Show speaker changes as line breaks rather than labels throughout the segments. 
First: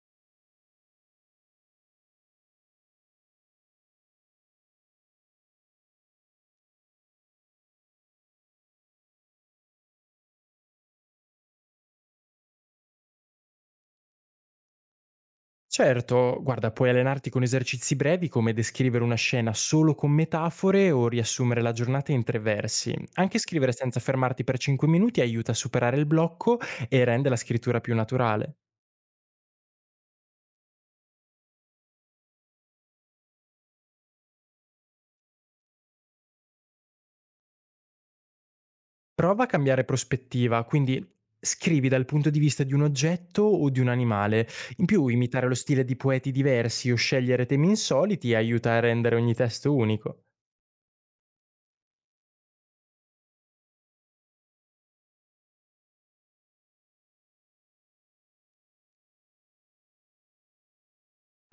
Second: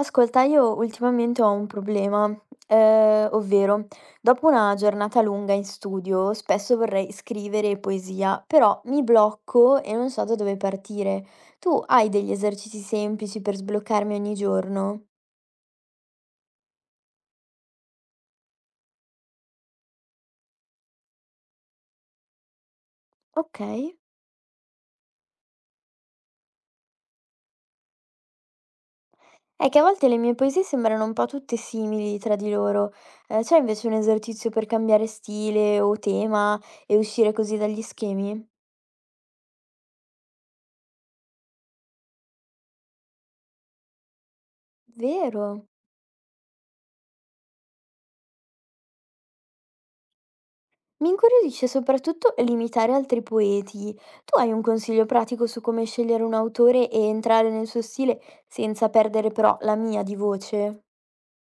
Ascolta, io ultimamente ho un problema, ovvero dopo una giornata lunga in studio spesso vorrei scrivere poesia, però mi blocco e non so da dove partire. Tu hai degli esercizi semplici per sbloccarmi ogni giorno?
Certo, guarda, puoi allenarti con esercizi brevi come descrivere una scena solo con metafore o riassumere la giornata in tre versi. Anche
Ok.
scrivere senza fermarti per 5 minuti aiuta a superare il blocco e rende la scrittura più naturale.
È che a volte le mie poesie sembrano un po' tutte simili tra di loro. C'è invece un esercizio per cambiare stile o tema e uscire così dagli schemi?
Prova a cambiare prospettiva, quindi scrivi dal punto di vista di un oggetto o di un animale. In più, imitare lo
Vero?
stile di poeti diversi o scegliere temi insoliti aiuta a rendere ogni testo unico.
Mi incuriosisce soprattutto l'imitare altri poeti. Tu hai un consiglio pratico su come scegliere un autore e entrare nel suo stile senza perdere però la mia di voce?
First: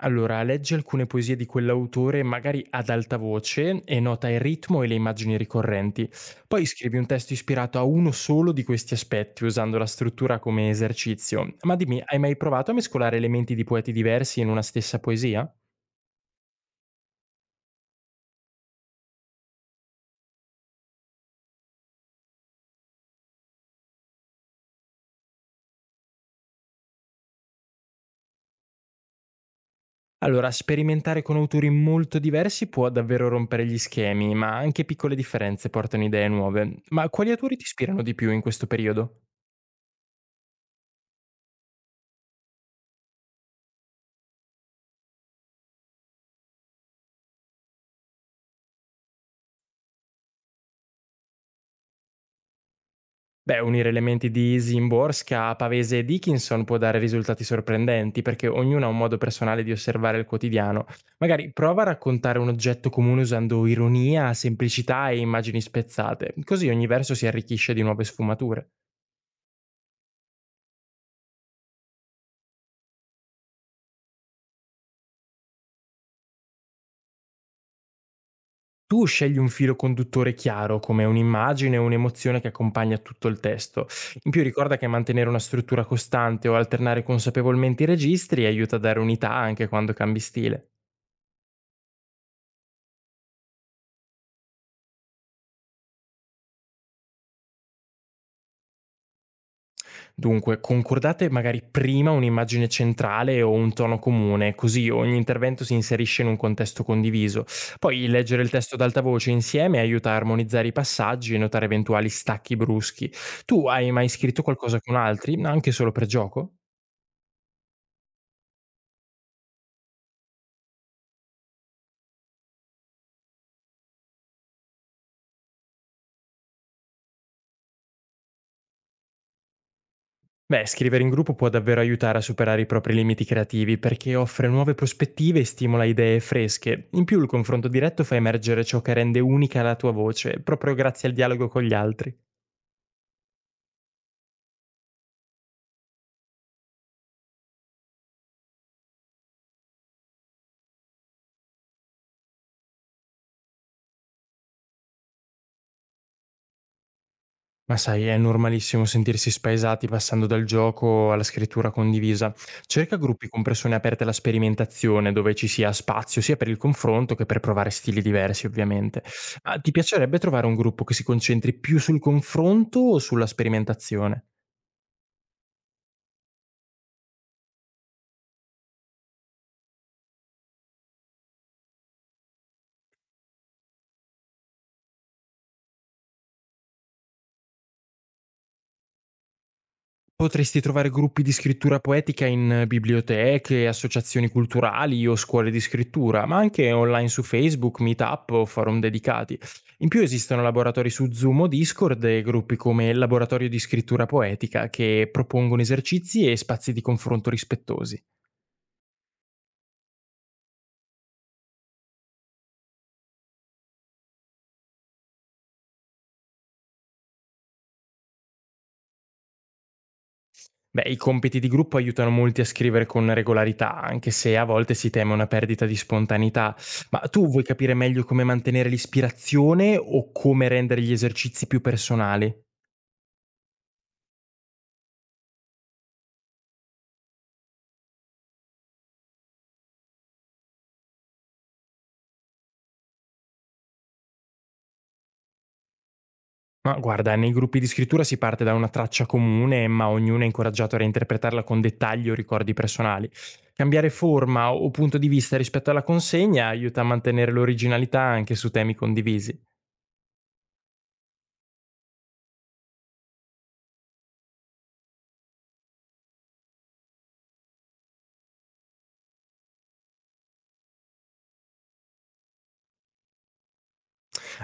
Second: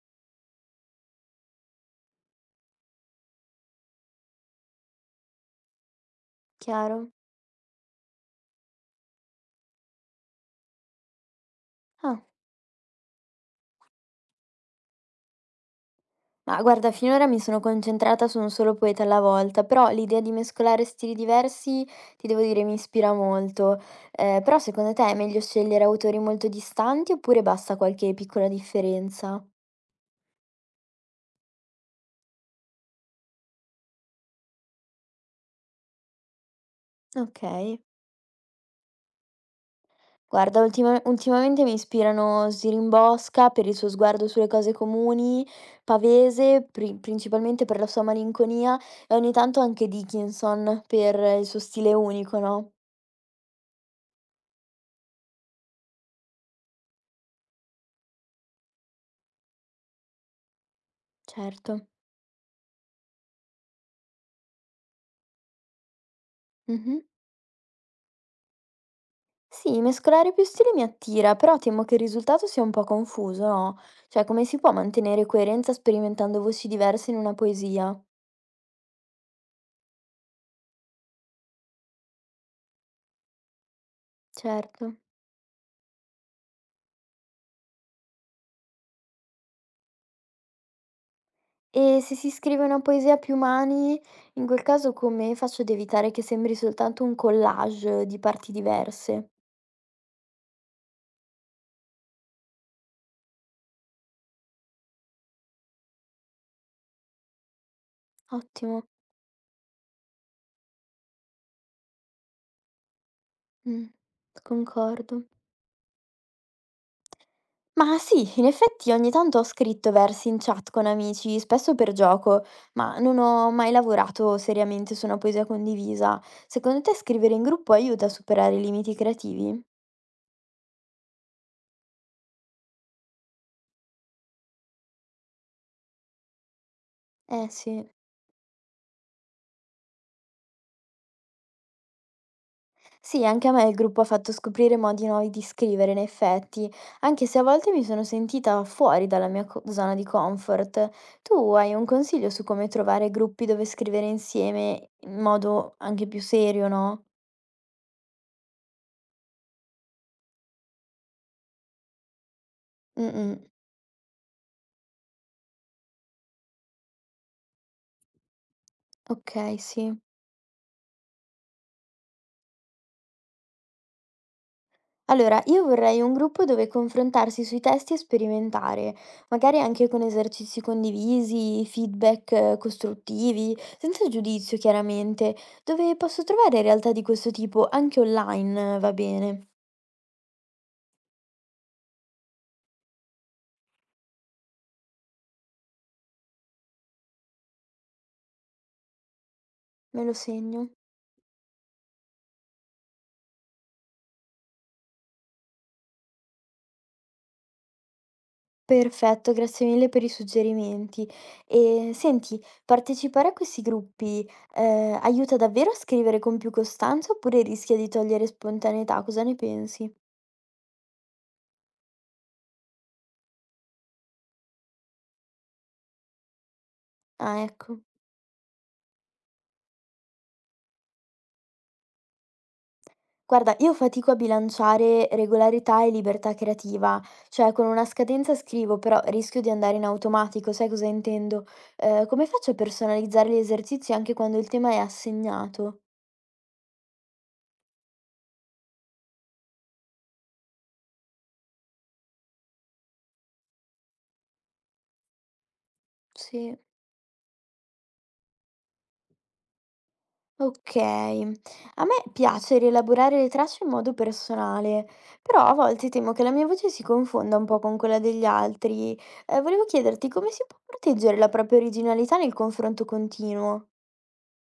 Allora, leggi alcune poesie di quell'autore, magari ad alta voce, e nota il ritmo e le immagini ricorrenti. Poi scrivi un
Chiaro?
testo ispirato a uno solo di questi aspetti, usando la struttura come esercizio. Ma dimmi,
Ah,
hai mai provato a mescolare elementi di poeti diversi in una stessa poesia?
ma guarda, finora mi sono concentrata su un solo poeta alla volta, però l'idea di mescolare stili diversi, ti devo dire, mi ispira molto. Però secondo te è meglio scegliere autori molto distanti oppure basta qualche piccola differenza?
Allora, sperimentare con autori molto diversi può davvero rompere gli schemi, ma anche piccole differenze portano idee nuove. Ma quali
Ok.
autori ti ispirano di più in questo periodo?
Guarda, ultimamente mi ispirano Sirin Bosca per il suo sguardo sulle cose comuni, Pavese, principalmente per la sua malinconia, e ogni tanto anche Dickinson per il suo stile unico, no,
Beh, unire elementi di Zimborska, Pavese e Dickinson può dare risultati sorprendenti perché ognuno ha un modo personale di osservare il quotidiano. Magari
certo.
prova a raccontare un oggetto comune usando ironia, semplicità e immagini spezzate, così ogni
Mh-mh.
verso si arricchisce di nuove sfumature.
Sì, mescolare più stili mi attira, però temo che il risultato sia un po' confuso, no, cioè come si può mantenere coerenza sperimentando voci diverse in una poesia?
Tu scegli un filo conduttore chiaro, come un'immagine o un'emozione che accompagna tutto il testo. In più ricorda che
Certo.
mantenere una struttura costante o alternare consapevolmente i registri aiuta a dare unità anche quando cambi stile.
E se si scrive una poesia a più mani, in quel caso come faccio ad evitare che sembri soltanto un collage di parti diverse?
Dunque, concordate magari prima un'immagine centrale o un tono comune, così ogni intervento si inserisce in un contesto condiviso. Poi leggere il testo
Ottimo,
ad alta voce insieme aiuta a armonizzare i passaggi e notare eventuali stacchi bruschi. Tu
mh,
hai mai scritto qualcosa con
concordo.
altri, anche solo per gioco?
Ma sì, in effetti ogni tanto ho scritto versi in chat con amici, spesso per gioco, ma non ho mai lavorato seriamente su una poesia condivisa. Secondo te scrivere in gruppo aiuta a superare i limiti creativi?
Beh, scrivere in gruppo può davvero aiutare a superare i propri limiti creativi perché offre nuove prospettive e stimola idee fresche. In più il
Eh
confronto
sì.
diretto fa emergere ciò che rende unica la tua voce, proprio grazie al dialogo con gli altri.
Sì, anche a me il gruppo ha fatto scoprire modi nuovi di scrivere, in effetti, anche se a volte mi sono sentita fuori dalla mia zona di comfort. Tu hai un consiglio su come trovare gruppi dove scrivere insieme in modo anche più serio, no?
Ma sai, è normalissimo sentirsi spaesati passando dal gioco alla scrittura condivisa. Cerca
Mm,
gruppi
mm.
con persone aperte alla sperimentazione, dove ci sia spazio sia per il confronto che per provare stili diversi, ovviamente.
Ok,
Ma ti
sì.
piacerebbe trovare un gruppo che si concentri più sul confronto o sulla sperimentazione?
Allora, io vorrei un gruppo dove confrontarsi sui testi e sperimentare, magari anche con esercizi condivisi, feedback costruttivi, senza giudizio chiaramente, dove posso trovare realtà di questo tipo anche online, va bene.
Potresti trovare gruppi di scrittura poetica in biblioteche, associazioni culturali o scuole di scrittura, ma anche online su Facebook, Meetup o forum dedicati. In più
Me lo
esistono
segno.
laboratori su Zoom o Discord e gruppi come il Laboratorio di Scrittura Poetica che propongono esercizi e spazi di confronto rispettosi.
Perfetto, grazie mille per i suggerimenti. E senti, partecipare a questi gruppi aiuta davvero a scrivere con più costanza oppure rischia di togliere spontaneità? Cosa ne pensi?
Beh, i compiti di gruppo aiutano molti a scrivere con regolarità, anche se a volte si teme una perdita di spontaneità. Ma tu
Ah,
vuoi capire
ecco.
meglio come mantenere l'ispirazione o come rendere gli esercizi più personali?
Guarda, io fatico a bilanciare regolarità e libertà creativa, cioè con una scadenza scrivo, però rischio di andare in automatico, sai cosa intendo? Come faccio a personalizzare gli esercizi anche quando il tema è assegnato?
Ma guarda, nei gruppi di scrittura si parte da una traccia comune, ma ognuno è incoraggiato a reinterpretarla con dettagli o ricordi personali. Cambiare forma o punto di vista rispetto alla consegna
Sì,
aiuta a mantenere l'originalità anche su temi condivisi.
ok. A me piace rielaborare le tracce in modo personale, però a volte temo che la mia voce si confonda un po' con quella degli altri. Volevo chiederti come si può proteggere la propria originalità nel confronto continuo,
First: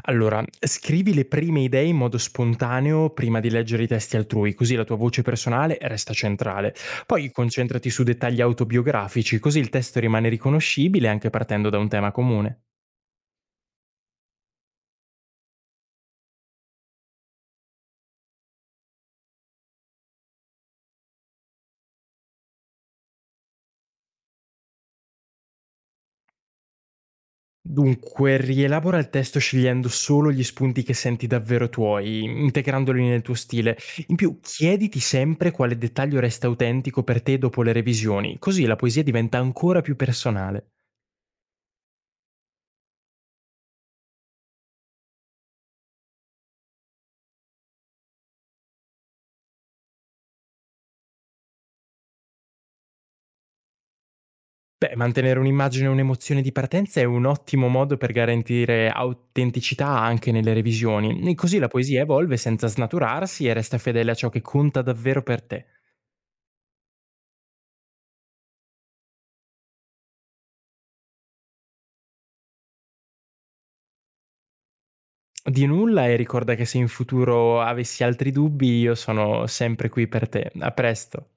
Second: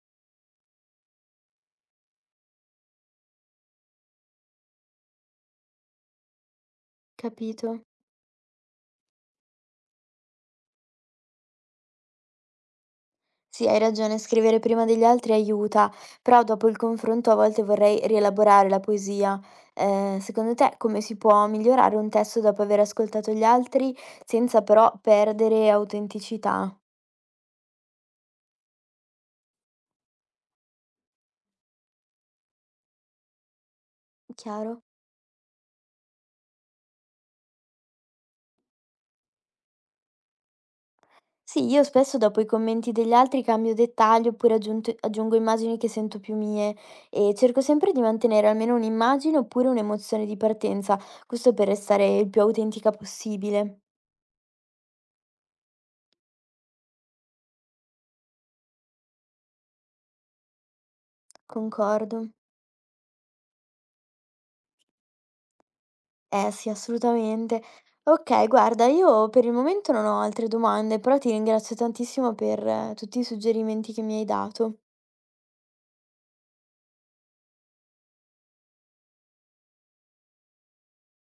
Allora, scrivi le prime idee in modo spontaneo prima di leggere i testi altrui, così la tua voce personale resta centrale. Poi
capito?
concentrati su dettagli autobiografici, così il testo rimane riconoscibile anche partendo da un tema comune.
Sì, hai ragione, scrivere prima degli altri aiuta, però dopo il confronto a volte vorrei rielaborare la poesia. Secondo te come si può migliorare un testo dopo aver ascoltato gli altri senza però perdere autenticità?
Dunque, rielabora il testo scegliendo solo gli spunti che senti davvero tuoi, integrandoli nel tuo stile. In più,
Chiaro?
chiediti sempre quale dettaglio resta autentico per te dopo le revisioni, così la poesia diventa ancora più personale.
Sì, io spesso dopo i commenti degli altri cambio dettagli oppure aggiungo immagini che sento più mie e cerco sempre di mantenere almeno un'immagine oppure un'emozione di partenza, questo per restare il più autentica possibile.
Beh, mantenere un'immagine e un'emozione di partenza è un ottimo modo per garantire autenticità anche nelle revisioni, e così la poesia
Concordo.
evolve senza snaturarsi e resta fedele a ciò che conta davvero per te.
Eh sì, assolutamente. Okay, guarda, io per il momento non ho altre domande, però ti ringrazio tantissimo per tutti i suggerimenti che mi hai dato.
Di nulla e ricorda che se in futuro avessi altri dubbi io sono sempre qui per te. A presto.